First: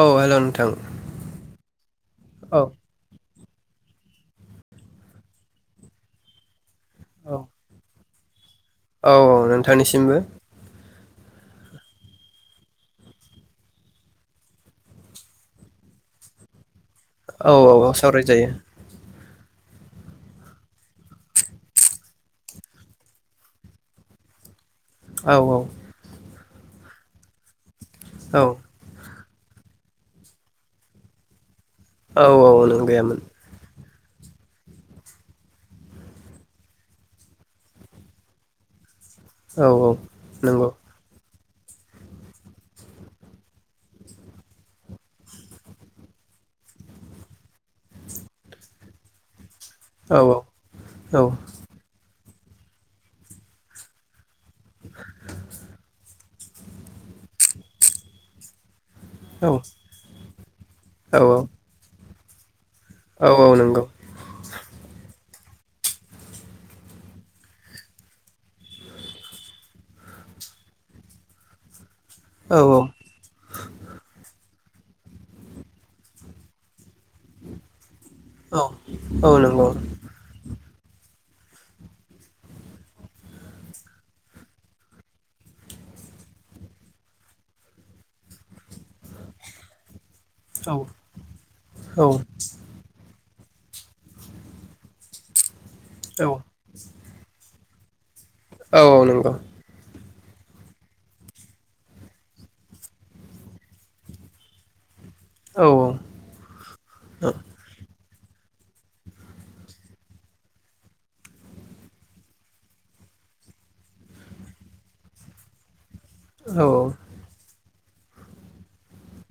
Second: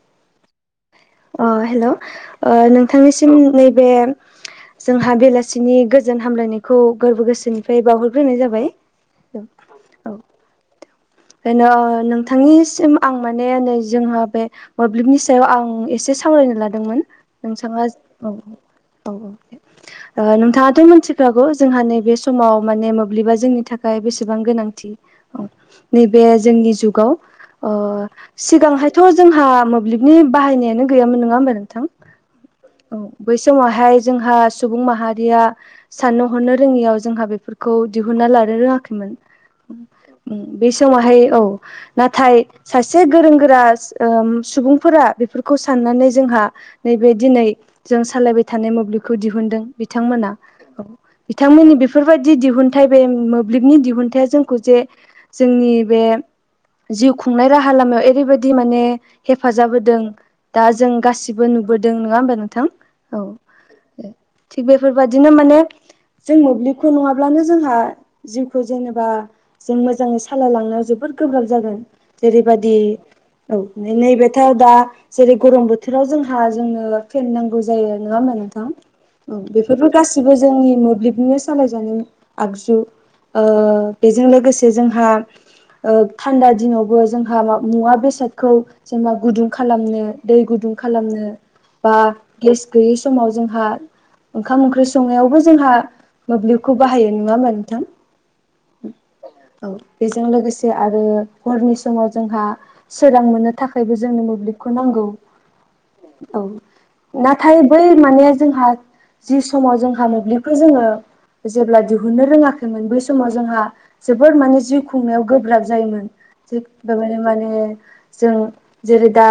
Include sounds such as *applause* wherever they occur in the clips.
औ हेलौ *unintelligible* औ हेलौ ओ नोंथांनिसि सिम नैबे जोंहा बेलासिनि गोजोन हामलायनाय खौ गोरबो गोसोनिफ्राय बावहरग्रोनाय। बावहरग्रोनाय जाबाय। औ औ नोंथांनिसिमबो। ओ नोंथांनिसिम आं माने नै जोंहा बे मोब्लिबनि सायाव आं एसे सावरायनो लादों। लादोंमोन औ औ नोंथाङा। औ सावरायजायो औ औ नोंथाङाथ मिथिखागौ जोंहा नैबे समाव माने मोब्लिबा जोंनि थाखाय बेसेबां गोनांथि। औ गोनांथि औ। नैबे जोंनि जुगाव। ओ औ सिगांहायथ। जोंहा मोब्लिबनि बाहायनायानो गैयामोन नङा होमबा नोंथां। औ नों औ गैयामोन बै समावहाय। जोंहा सुबुं माहारिया साननो हरनो रोङियाव जोंहा बेफोरखौ दिहुनना लानो रोङाखैमोन। औ औ ओं। नंगौ बे समावहाय औ नाथाय सासे गोरों गोरा सुबुंफोरा बेफोरखौ साननानै जोंहा नैबे दिनै जों सालायबाय थानाय मोब्लिबखौ दिहुनदों। औ बिथांमोना औ बिथांमोननि बेफोरबायदि जि दिहुनथाइ बे मोब्लिबनि दिहुनथाइ जों खौजे बे जिउ खुंनाय राहा लामायाव ओरैबायदि माने हेफाजाब होदों दा जों औ गासिबो नुबोदों नङा होमबा। नोंथां। औ थिग बेफोरबादिनो नो जों मोब्लिबखौ नङाब्लानो जोंहा जिउखौ जेनेबा जों मोजाङै साालाय लांनायाव जोबोद गोब्राब जागोन। औ जेरैबादि औ नैबेथ' दा जेरै गरम बोथोराव जोंहा जोंनो फेेन नांगौ जायो। नङा होनबा औ नोंथां औ नंगौ बेफोरो गासिबो जोंनि मोब्लिबनो सालायजानाय आगजु बेजों लोगोसे जोंहा थान्दा दिनावबो जोंहा मुवा बेसादखौ जेनेबा गुदुं खालामनो। दै औ गुदुं नंगौ औ खालामनो बा गेस गैयै समाव जों जोंहा ओंखाम ओंख्रि संनायावबो जोंहा औ मोब्लिबखौ बाहायो नङामोन। थां औ औ नंगौ बेजों लोगोसे आरो हरनि समाव जोंहा सोरां मोननो थाखायबो जोंनो मोब्लिबखौ नांगौ औ औ नाथाय बै माने जोंहा जि समाव जोंहा मोब्लिबखौ जोङो जेब्ला दिहुननो रोङाखैमोन बै समाव जोंहा जोबोर माने जिउ खुंनायाव गोब्राब जायोमोन *unintelligible* जों जेरै दा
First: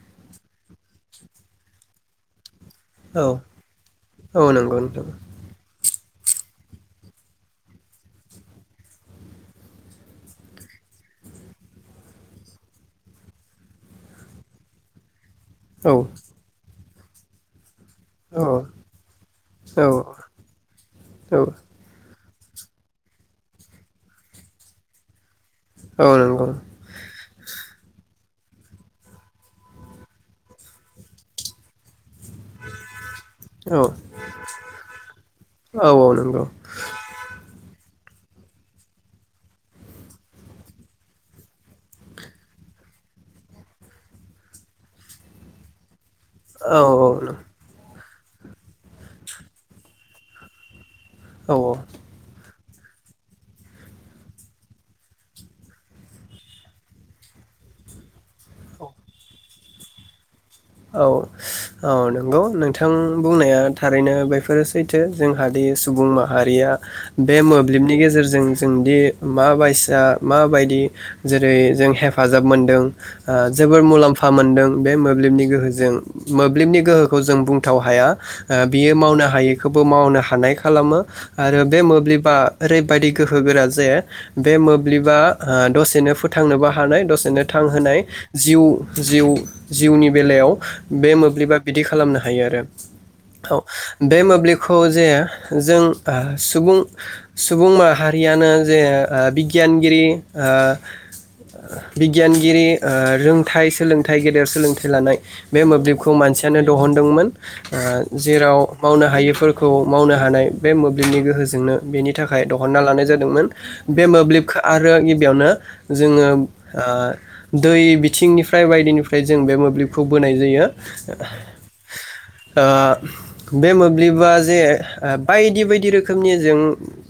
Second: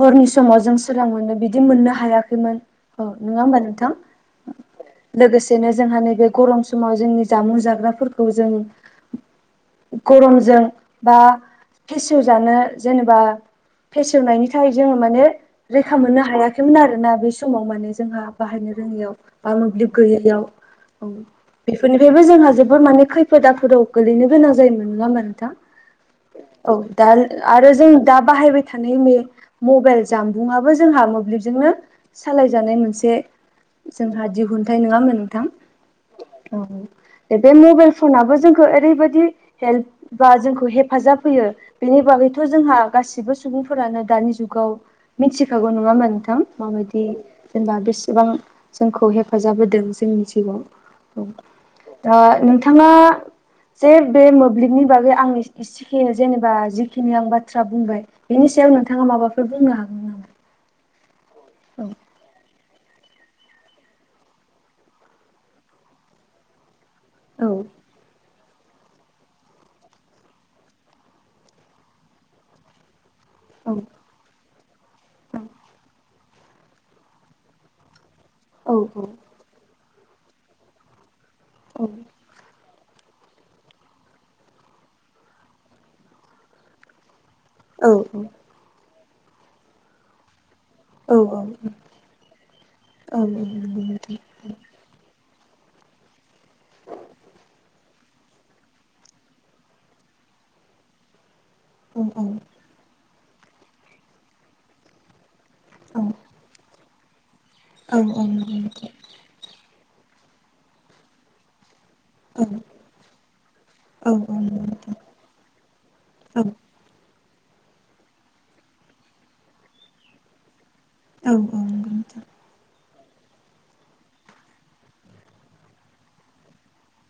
हरनि समाव जों सोरां मोनो बिदि मोननो हायाखैमोन औ नङा होमबा नोंथां औ नंगौ औ नंगौ लोगोसेनो जोंह न बे गरम समाव जोंनि जामुं जाग्राफोरखौ जों गरमजों बा फेसेवजानो जेनेबा फेसेवनायनि थाखाय जोङो माने औ रैखा मोननो हायाखैमोन आरो ना बे समाव माने जोंहा बाहायनो रोङियाव बा मोब्लिब बेफोरनिफ्रायबो जोंहा जोबोद माने खैफोद आफोदाव गोलैनो गोनां जायोमोन नङा होमबा नोंथां औ दा आरो जों दा बाहायबाय थानाय मे-मबाइल जामबुंआबो जोंहा मोब्लिबजोंनो सालायजानाय मोनसे जोंहा दिहुनथाइ नङामोन नोंथां औ दे बे मबाइल सनाबो जों ओरैबायदि हेल्प बा जोंखौ हेफाजाब होयो बेनि बागैथ' जोंहा गासिबो सुबुंफोरानो दानि जुगाव मिथिखागौ नङाहोमबा नों माबायदि जेनेबा बेसे एसेबां जोंखौ हेफाजाब होदों जोंनि जिउआव औ दा न बिथाङा जे बे मोब्लिबनि बागै आं इसिखिनि जेनेबा जिखिनि आं बाथ्रा बुंबाय बेनि सायाव नोंथाङा माबाफोर बुंनो हागोन नामा औ-औ नंगौ नों बिथां बुंनाया थारैनो बेफोर सैथो जोंहादि सुबुं माहारिया बे औ मोब्लिबनि गेजेरजों जोंदि माबायसिया माबायदि जेरै जों हेफाजाब मोनदों ओ औ जोबोर मुलाम्फा मोन्दों बे मोब्लिबनि गोहो मोब्लिबनि गोहोखौ जों बुंथाव हाया ओ औ बियो मावनो हायिखौ बो मावनो हानाय खालामो आरो बे औ मोब्लिबा ओरैबायदि गोहो गोरा जे बे मोब्लिबा ओ दसेनो फोथांनोबो हानाय दसेनो फोथांहोनाय औ जिउ जिउ जिउनि बेलायाव बे औ मोब्लिबा औ बिदि खालामनो हायो आरो। नंगौ औ नोंथां बे मोब्लिबखौ जे जों आ सुबुं सुबुंमा हारियानो जे ओ बिगियानगिरि ओ औ बिगियानगिरि ओ रोंथाइ सोलोंथाइ गेदेर सोलोंथाइ लानाय बे औ मोब्लिबखौ मानसियानो दहन दंमोन। औ ओ नंगौ जेराव नोंथां मावनो हायिफोरखौ मावनो हानाय बे मोब्लिबनि गोहोजोंनो बेनि थाखाय औ दहनना लानाय जादोंमोन। बे औ औ मोब्लिबखो नंगौ आरो नोंथां गिबियावनो जोङो औ ओ दै बिथिंनिफ्राय बायदिनिफ्राय जों बे मोब्लिबखौ बोनाय जायो। औ नंगौ नोंथां ओ बे मोब्लिबा जे ओ बायदि बायदि रोखोमनि जों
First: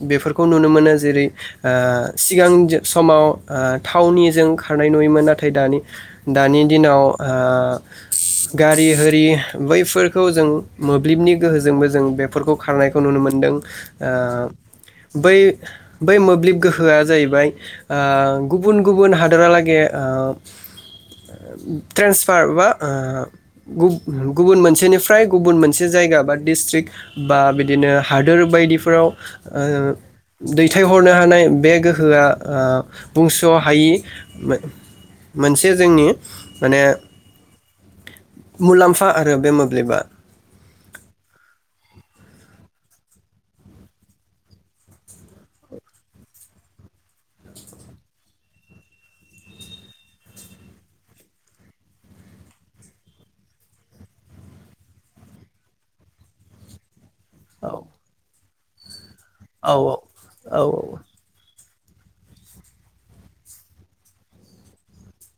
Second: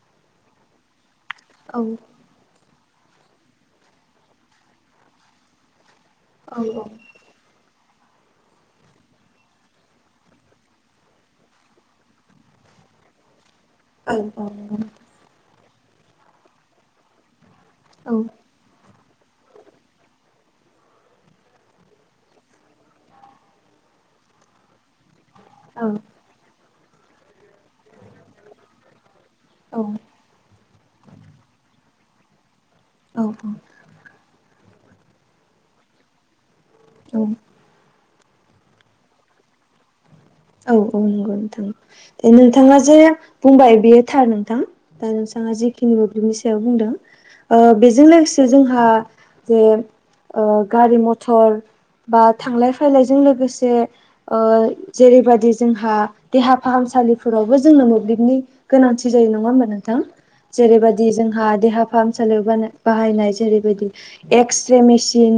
बेफोरखौ नुनो मोनो। जेरै औ ओ सिगां जो समाव ओ थावनिजों खारनाय नुयोमोन नाथाय दानि औ दानि दिनाव ओ गारि होरि बैफोरखौ जों मोब्लिबनि गोहोजोंबो जों बेफोरखौ खारनायखौ नुनो मोनदों। औ नंगौ नोंथां औ ओ बै बै मोब्लिब गोहोआ जाहैबाय औ ओ गुबुन गुबुन हादरहालागे ओ ट्रेन्सफार बा ओ गुब-गुबुन मोनसेनिफ्राय गुबुन मोनसे जायगा बा डिस्ट्रिक्ट बा बिदिनो हादोर बायदिफोराव आरो दै थायहरनो हानाय बे गोहोआ ओ औ बुंस' हायि मो मोनसे जोंनि माने औ मुलाम्फा आरो बे मोब्लिबा। औ औ नंगौ नोंथां दे नोंथाङा जे बुंबाय बेयो थार नोंथां दा नोंथाङा जिखिनि मोब्लिबनि सायाव बुंदों ओ बेजों लोगोसे जोंहा जे ओ गारि मथर बा थांलाय फैलायजों लोगोसे ओ जेरैबायदि जोंहा देहा फाहामसालि फोरावबो औ जोंनो मोब्लिबनि गोनांथि जायो नङा होनबा औ नोंथां औ जेरैबादि जोंहा देहा फाहामसालियाव बानाय-बाहायनाय जेरैबायदि एक्सरे मेसिन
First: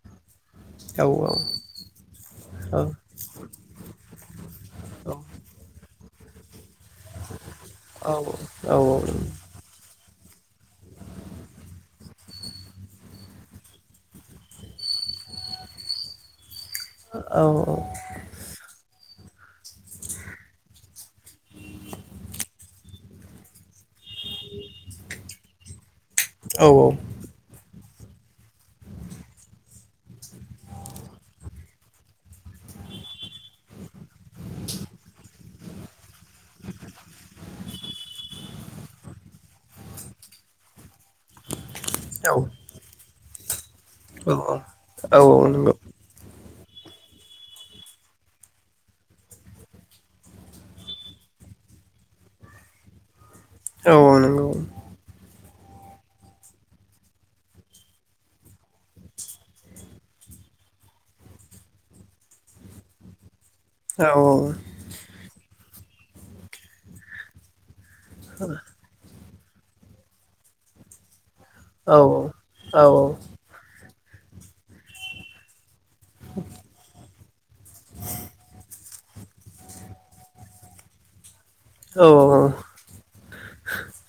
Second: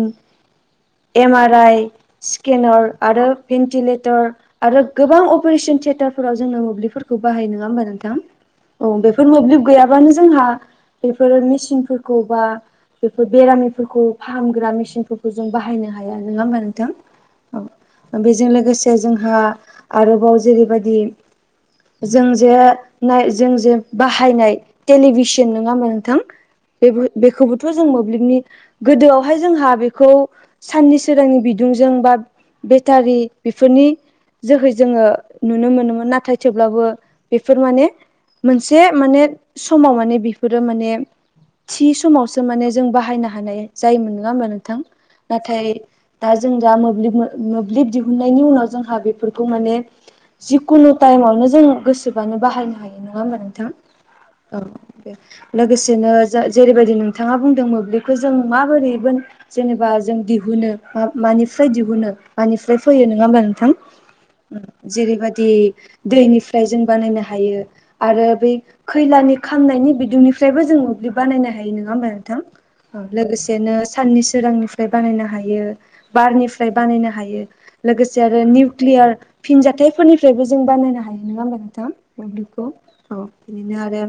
औ एम आर आइ स्केनार आरो भेन्टिलेटर आरो गोबां अपारेशन थियेटार फोराव जोंनो मोब्लिबफोर खौ बाहायो होमबा नोंथां औ बेफोर मोब्लिब गैयाब बानो जोंहा बेफोर मेसिनफोरखौ बा बेफोर बेरामिफोरखौ फाहामग्रा मेसिनफोरखौ जों बाहायनो हाया नङा होमबा नोंथां? बिथां औ बेजों लोगोसे जों आरोबाव जेरैबायददि जों जेनाय जों जे बाहायनाय टेलिभिसन नङामोन थां औ बेबो -बेखौबोथ' जों मोब्लिबनि गोदोआवहाय जोंहा बेखौ साननि सोरांनि बिदुंजों बा बेटारि बेफोरनि जोहै जोङो नुनो मोनोमोन नाथाय थेवब्लाबो बेफोर माने मोनसे माने समाव माने बेफोरो माने थि समावसो माने जों बाहायनो हा हानाय जायोमोन नङा औ होमबा नोंथां औ औ नाथाय नंगौ दा जों दा मोब्लिब मो मोब्लिब दिहुननायनि उनाव जोंहा बेफोरखौ माने जिखुनु टाइमावनो जों गोसोबानो बाहायनो हायो नङा होमबा नों थां औ दे लोगोसेनो ज जेरैबायदि नोंथाङा बुंदों मोब्लिबखौ जों माबोरैबो जेनेबा जों दिहुनो मामानिफ्राय दिहुनो मानिफ्राय फैयो नङा होमबा नोंथां औ जेरैबायाददि दैनिफ्राय जों बानायनो हायो आरो बै खैलानि खामनायनि बिदुंनिफ्रायबो जों मोब्लिब बानायनो हायो नङा औ होमबा नोंथां औ लोगोसेनो साननि सोरांनिफ्राय बानायनो हायो बारनिफ्राय बानायनो हा हायो लोगोसे आरो निउक्लियार फिनजथायाइफोरनिफ्रायबो जों बानायनो हायो नङा होमबा नोंथां औ औ मोब्लिबखौ औ बिदिनो आरो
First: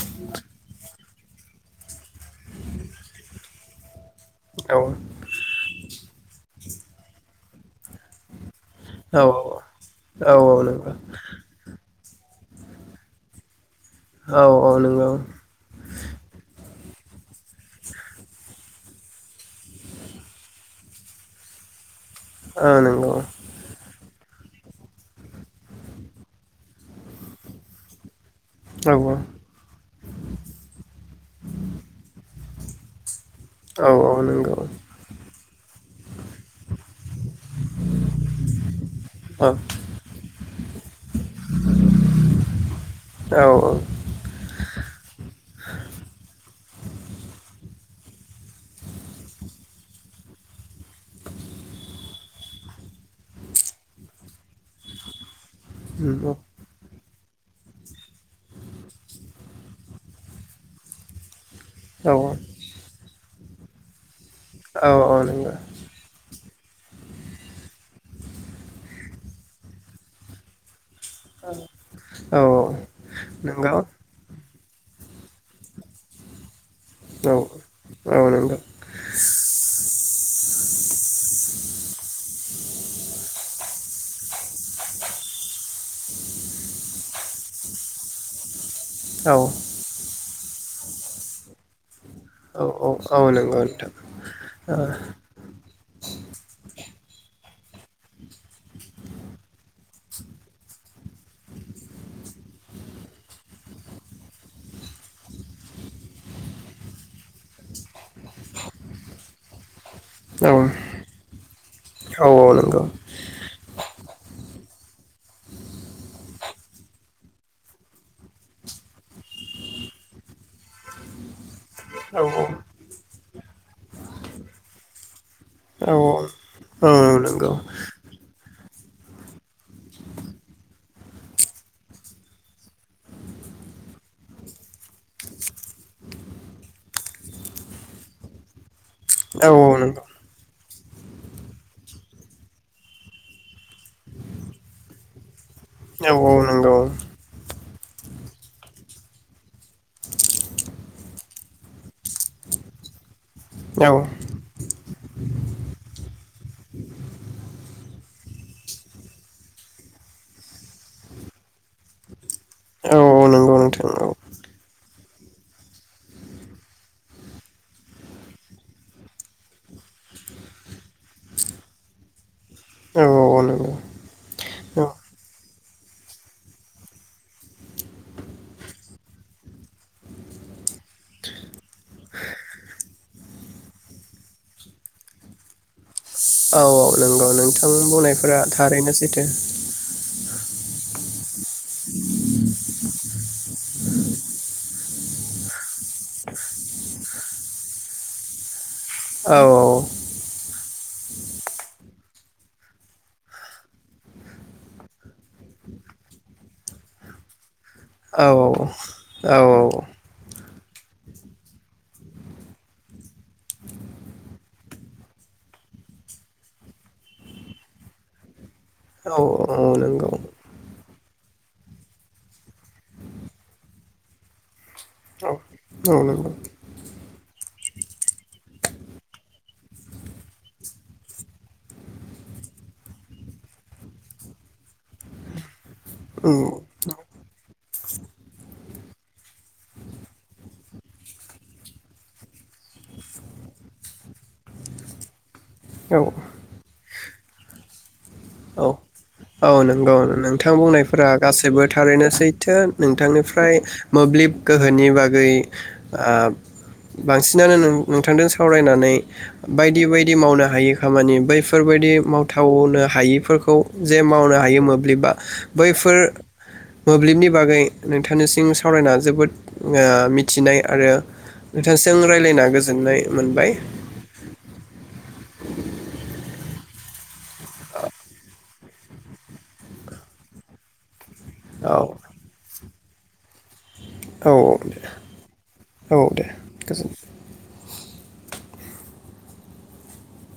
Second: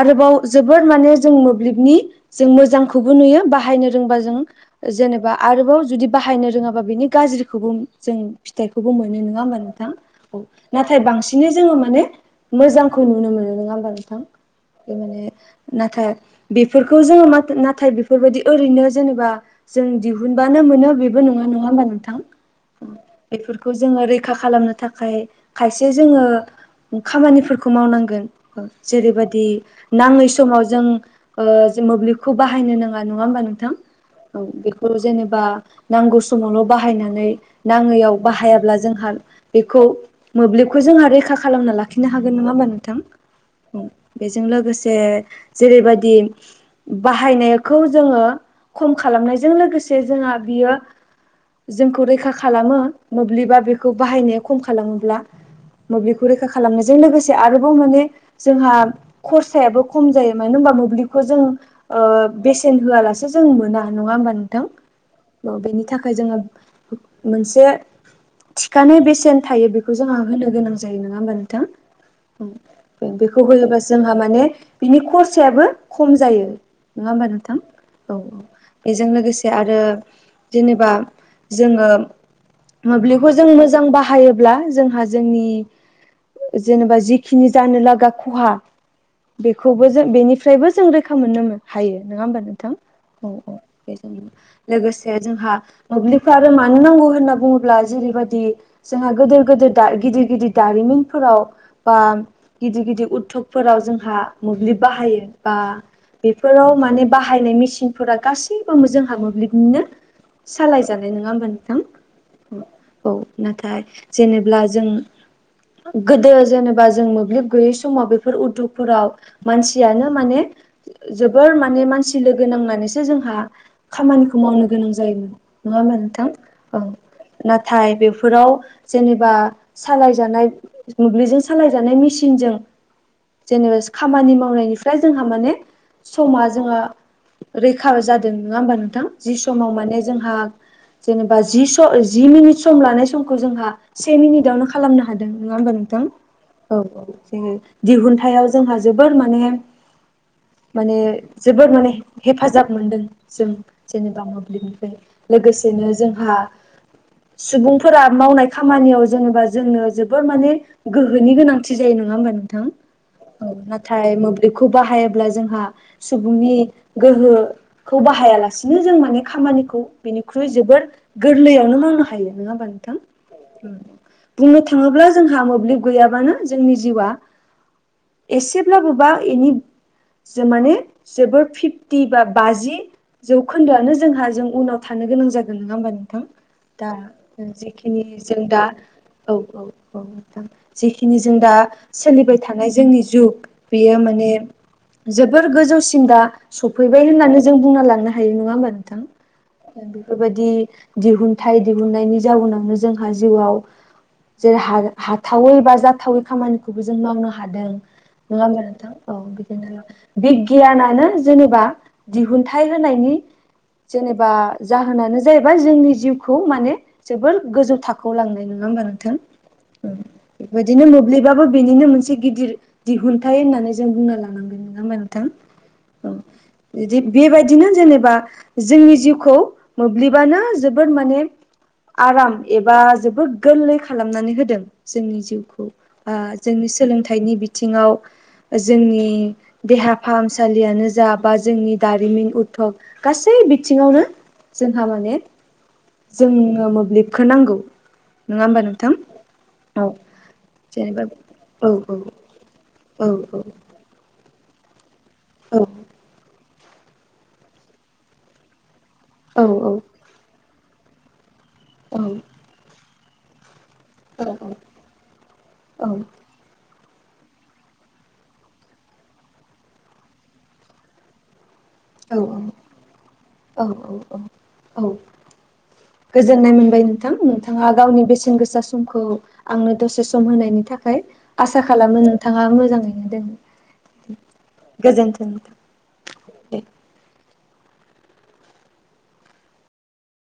आरोबाव जोबोर माने जों मोब्लिबनि जों मोजांखौबो नुयो बाहायनो। जोंबाजों जेनेबा आरोबाव जुदि बाहायनो रोंआ। बा बिनि गाज्रि सुबुं जों फिथाइखौबो मोनो औ नङा होमबा नोंथां औ नाथाय बांसिनै जोङो माने। मोजांखौ नुनो मोनो नङा होम। औ औ नंगौ *inaudible* बेफोरखौ जोङो म-नाथाय बेफोरबायाददि ओरैनो जेनेबा जों दिहुनबानो मोनो बेबो नङा नङा होमबा नोंथां। औ नंगौ बेफोरखौ जोङो रैख रैखा खालामनो थाखाय खायसे जोङो खामानिफोरखौ मावनांगोन। औ जेरैबायदि नाङै समाव जों ओ-जों मोब्लिबखौ। बाहायनो नाङा नङा होमबा नोंथां औ औ नंगौ बेखौ जेनेबा। नांगौ समावल बाहाय। नाङैयाव बाहायाब्ला जोंहा औ बेखौ मोब्लिबखौ जोंहा रैखा खालामना लाखिनो हागोन नङा होमबा नोंथां औ औ औ बेजों लोगोसे जेरैबायदि बाहायनाया। खौ जोङो खम खालामनायजों लोगोसे जोंहा बियो जोंखौ रैखा। खालामो मोब्लिबा बेखौ बाहायनाया खम खालामोब्ला। मोब्लिबखौ नंगौ रैखा खालामनो। जों लोगोसे आरोबाव माने जोंहा खरसायाबो खम जायो मानो होनबा मोब्लिबखौ जों। औ औ नंगौ औ ओ-बेसेन होआलासे। जों मोना नङा होनबा औ नंगौ नों। बेनि थाखाय जोङो। *unintelligible* मोनसे थिखानाय बेसेन थायो बेखौ जोंहा होननो गोनां। जायो नङा होमबा नोंथां औ नंगौ नोंथां औ औ बेखौ नंगौ होयोबासो जोंहा माने। बिनि खरसायाबो खम जायो। नङा होमबा औ औ नोंथां औ एजों लोगोसे आरो। जेनेबा। जोङो। मोब्लिबखौ जों मोजां बाहायोब्ला जोंहा जोंनि जेनेबा जिखिनि। जानो लागा खहा। बेखौबो जों बेनि फ्रायबो जों रैखा मोननो हायो। नङा होमबा नोंथां उम उम बेजों लोगोसे जोंहा मोब्लिबखौ आरो। मानो नांगौ होनना बुङोब्ला जेरैबादि जोंहा गोदोर गिदोर दारि गिदिर गिदिर दारिमिन फोराव बा गिदिर गिदिर उद्धग फोराव जोंहा मोब्लिब बाहायो बा बेफोराव माने बाहायनाय मेसिनफोरा गासैबो जोंहा मोब्लिबनिनो। सालाय जानाय नङा होनबा? औ नाथाय जेनेबा जों गोदो जेनेबा जों मोब्लिब गैयै समाव बेफोर उद्धग फोराव मानसियानो माने जोबोर माने मानसि लोगो नांनानैसो जोंहा खामानिखौ मावनो गोनां जायोमोन नङा होनबा नोंथां? औ नाथाय बे फोराव जेनेबा सालाय जानाय मोब्लिजों सालाय जानाय मेसिनजों जेनेबा खामानि मावनाय निफ्राय जोंहा माने समा जोंहा रैखा जादों नङा होमबा नोंथां जि समाव माने जोंहा जेनेबा बा जि जि मिनिट सम लानाय समखौ जोंहा से मिनिटावनो खालामनो हादों नङा होमबा नोंथां औ औ दिहुनथायाइाव जोंहा जोबोर माने माने जोबोर माने हेफाजाब मोनदों। जों जेनेबा मोब्लिबनि लोगोसेनो जों जोंहा सुबुंफोरा मावनाय खामानियाव जेनेबा जोंनो जोबोर माने गोहोनि गोनांथि जायो नङा होमबा नोंथां औ नाथाय मोब्लिबखौ बाहायोब्ला जोंहा सुबुंनि गोहो खौ बाहाया लासिनो जों माने खामानिखौ बेनिख्रुइ जोबोर गोरलैयावनो मावनो हायो नङा होमबा नोंथां? औ औ नंगौ बुंनो औ थाङोब्ला जोंहा मोब्लिब गैयाबानो जोंनि जिउआ एसेब्लाबो बा एनि जि माने जोबोर फिफटि बा बाजि जौखोन्दो आनो जोंहा जों उनाव थानो गोनां जागोन नङा होमबा नों थां औ दा नंगौ नोंथां जेखिनि बुंनायफोरा जों दा थारैनो सैथो औ औ औ। जेखिनि जों दा सोलिबाय थानाय जोंनि जुग बेयो माने जोबोर गोजौसिम दा सफैबाय होननानै जों बुंना लांनो हायो नङा होमबा नों थां औ बेफोरबायदि दिहुनथाइ दिहुननायनि जाउनावनो जोंहा जिउआव जेरै हा हाथावै बा जाथावै खामानि खौबो जों मावनो हादों औ नङा होमबा? थां औ बिदिनो बिगियानानो जेनेबा दिहुनथाइ होनायनि जेनेबा जाहोनानो जे बा जोंनि जिउखौ माने जोबोर गोजौ थाखोआव लांनाय नङा होमबा नोंथां? औ औ उम नंगौ बेदिनो मोब्लिबाबो बेनिनो मोनसे गिदिर दिहुनथाइ होननानै जों बुंना लानांगोन नङा होमबा नोंथां? औ औ इदि बेबायदिनो जेनेबा जोंनि जिउखौ मोब्लिब बानो जोबोर माने आराम एबा जोबोर गोरलै खालामनानै होदों जोंनि जिउखौ बा जोंनि सोलोंथाइनि बिथिङाव जोंनि देहा फाहामसालियानो जा बा जोंनि दारिमिन उद्घग गासै बिथिङावनो जों हा माने औ जोंनि नो मोब्लिबखो नांगौ नङा होमबा नोंथां? औ नंगौ नोंथां बुंनाय जेनेबा फोरा गासैबो औ थारैनो सैथो औ नोंथां औ निफ्राय मोब्लिब गोहोनि बाग गै औ आ बांसिनानो नों नोंथांदो सावराय नानै औ बायदि बायदि मावनो हायो। खामानि बैफ फोरबायदि औ माव थावनो हायि फोरखौ जे मावनो हायो मोब्लिबा औ बैफोर मोब्लिबनि बागै नोंथांनिसिम सावरायना जोबोद ओ मिथिनाय आरो नोंथांजों औ औ रायलायना गोजोननाय मोनबाय। औ औ औ। गोजोननाय मोनबाय नोंथां नोंथाङा गावनि बेसेन गोसा समखौ आंनो दसे सम होनायनि थाखाय आसा औ खालामो नोंथाङा मोजाङैनो दंं औ दे गोजोनथों नोंथां औ दे। गोजोन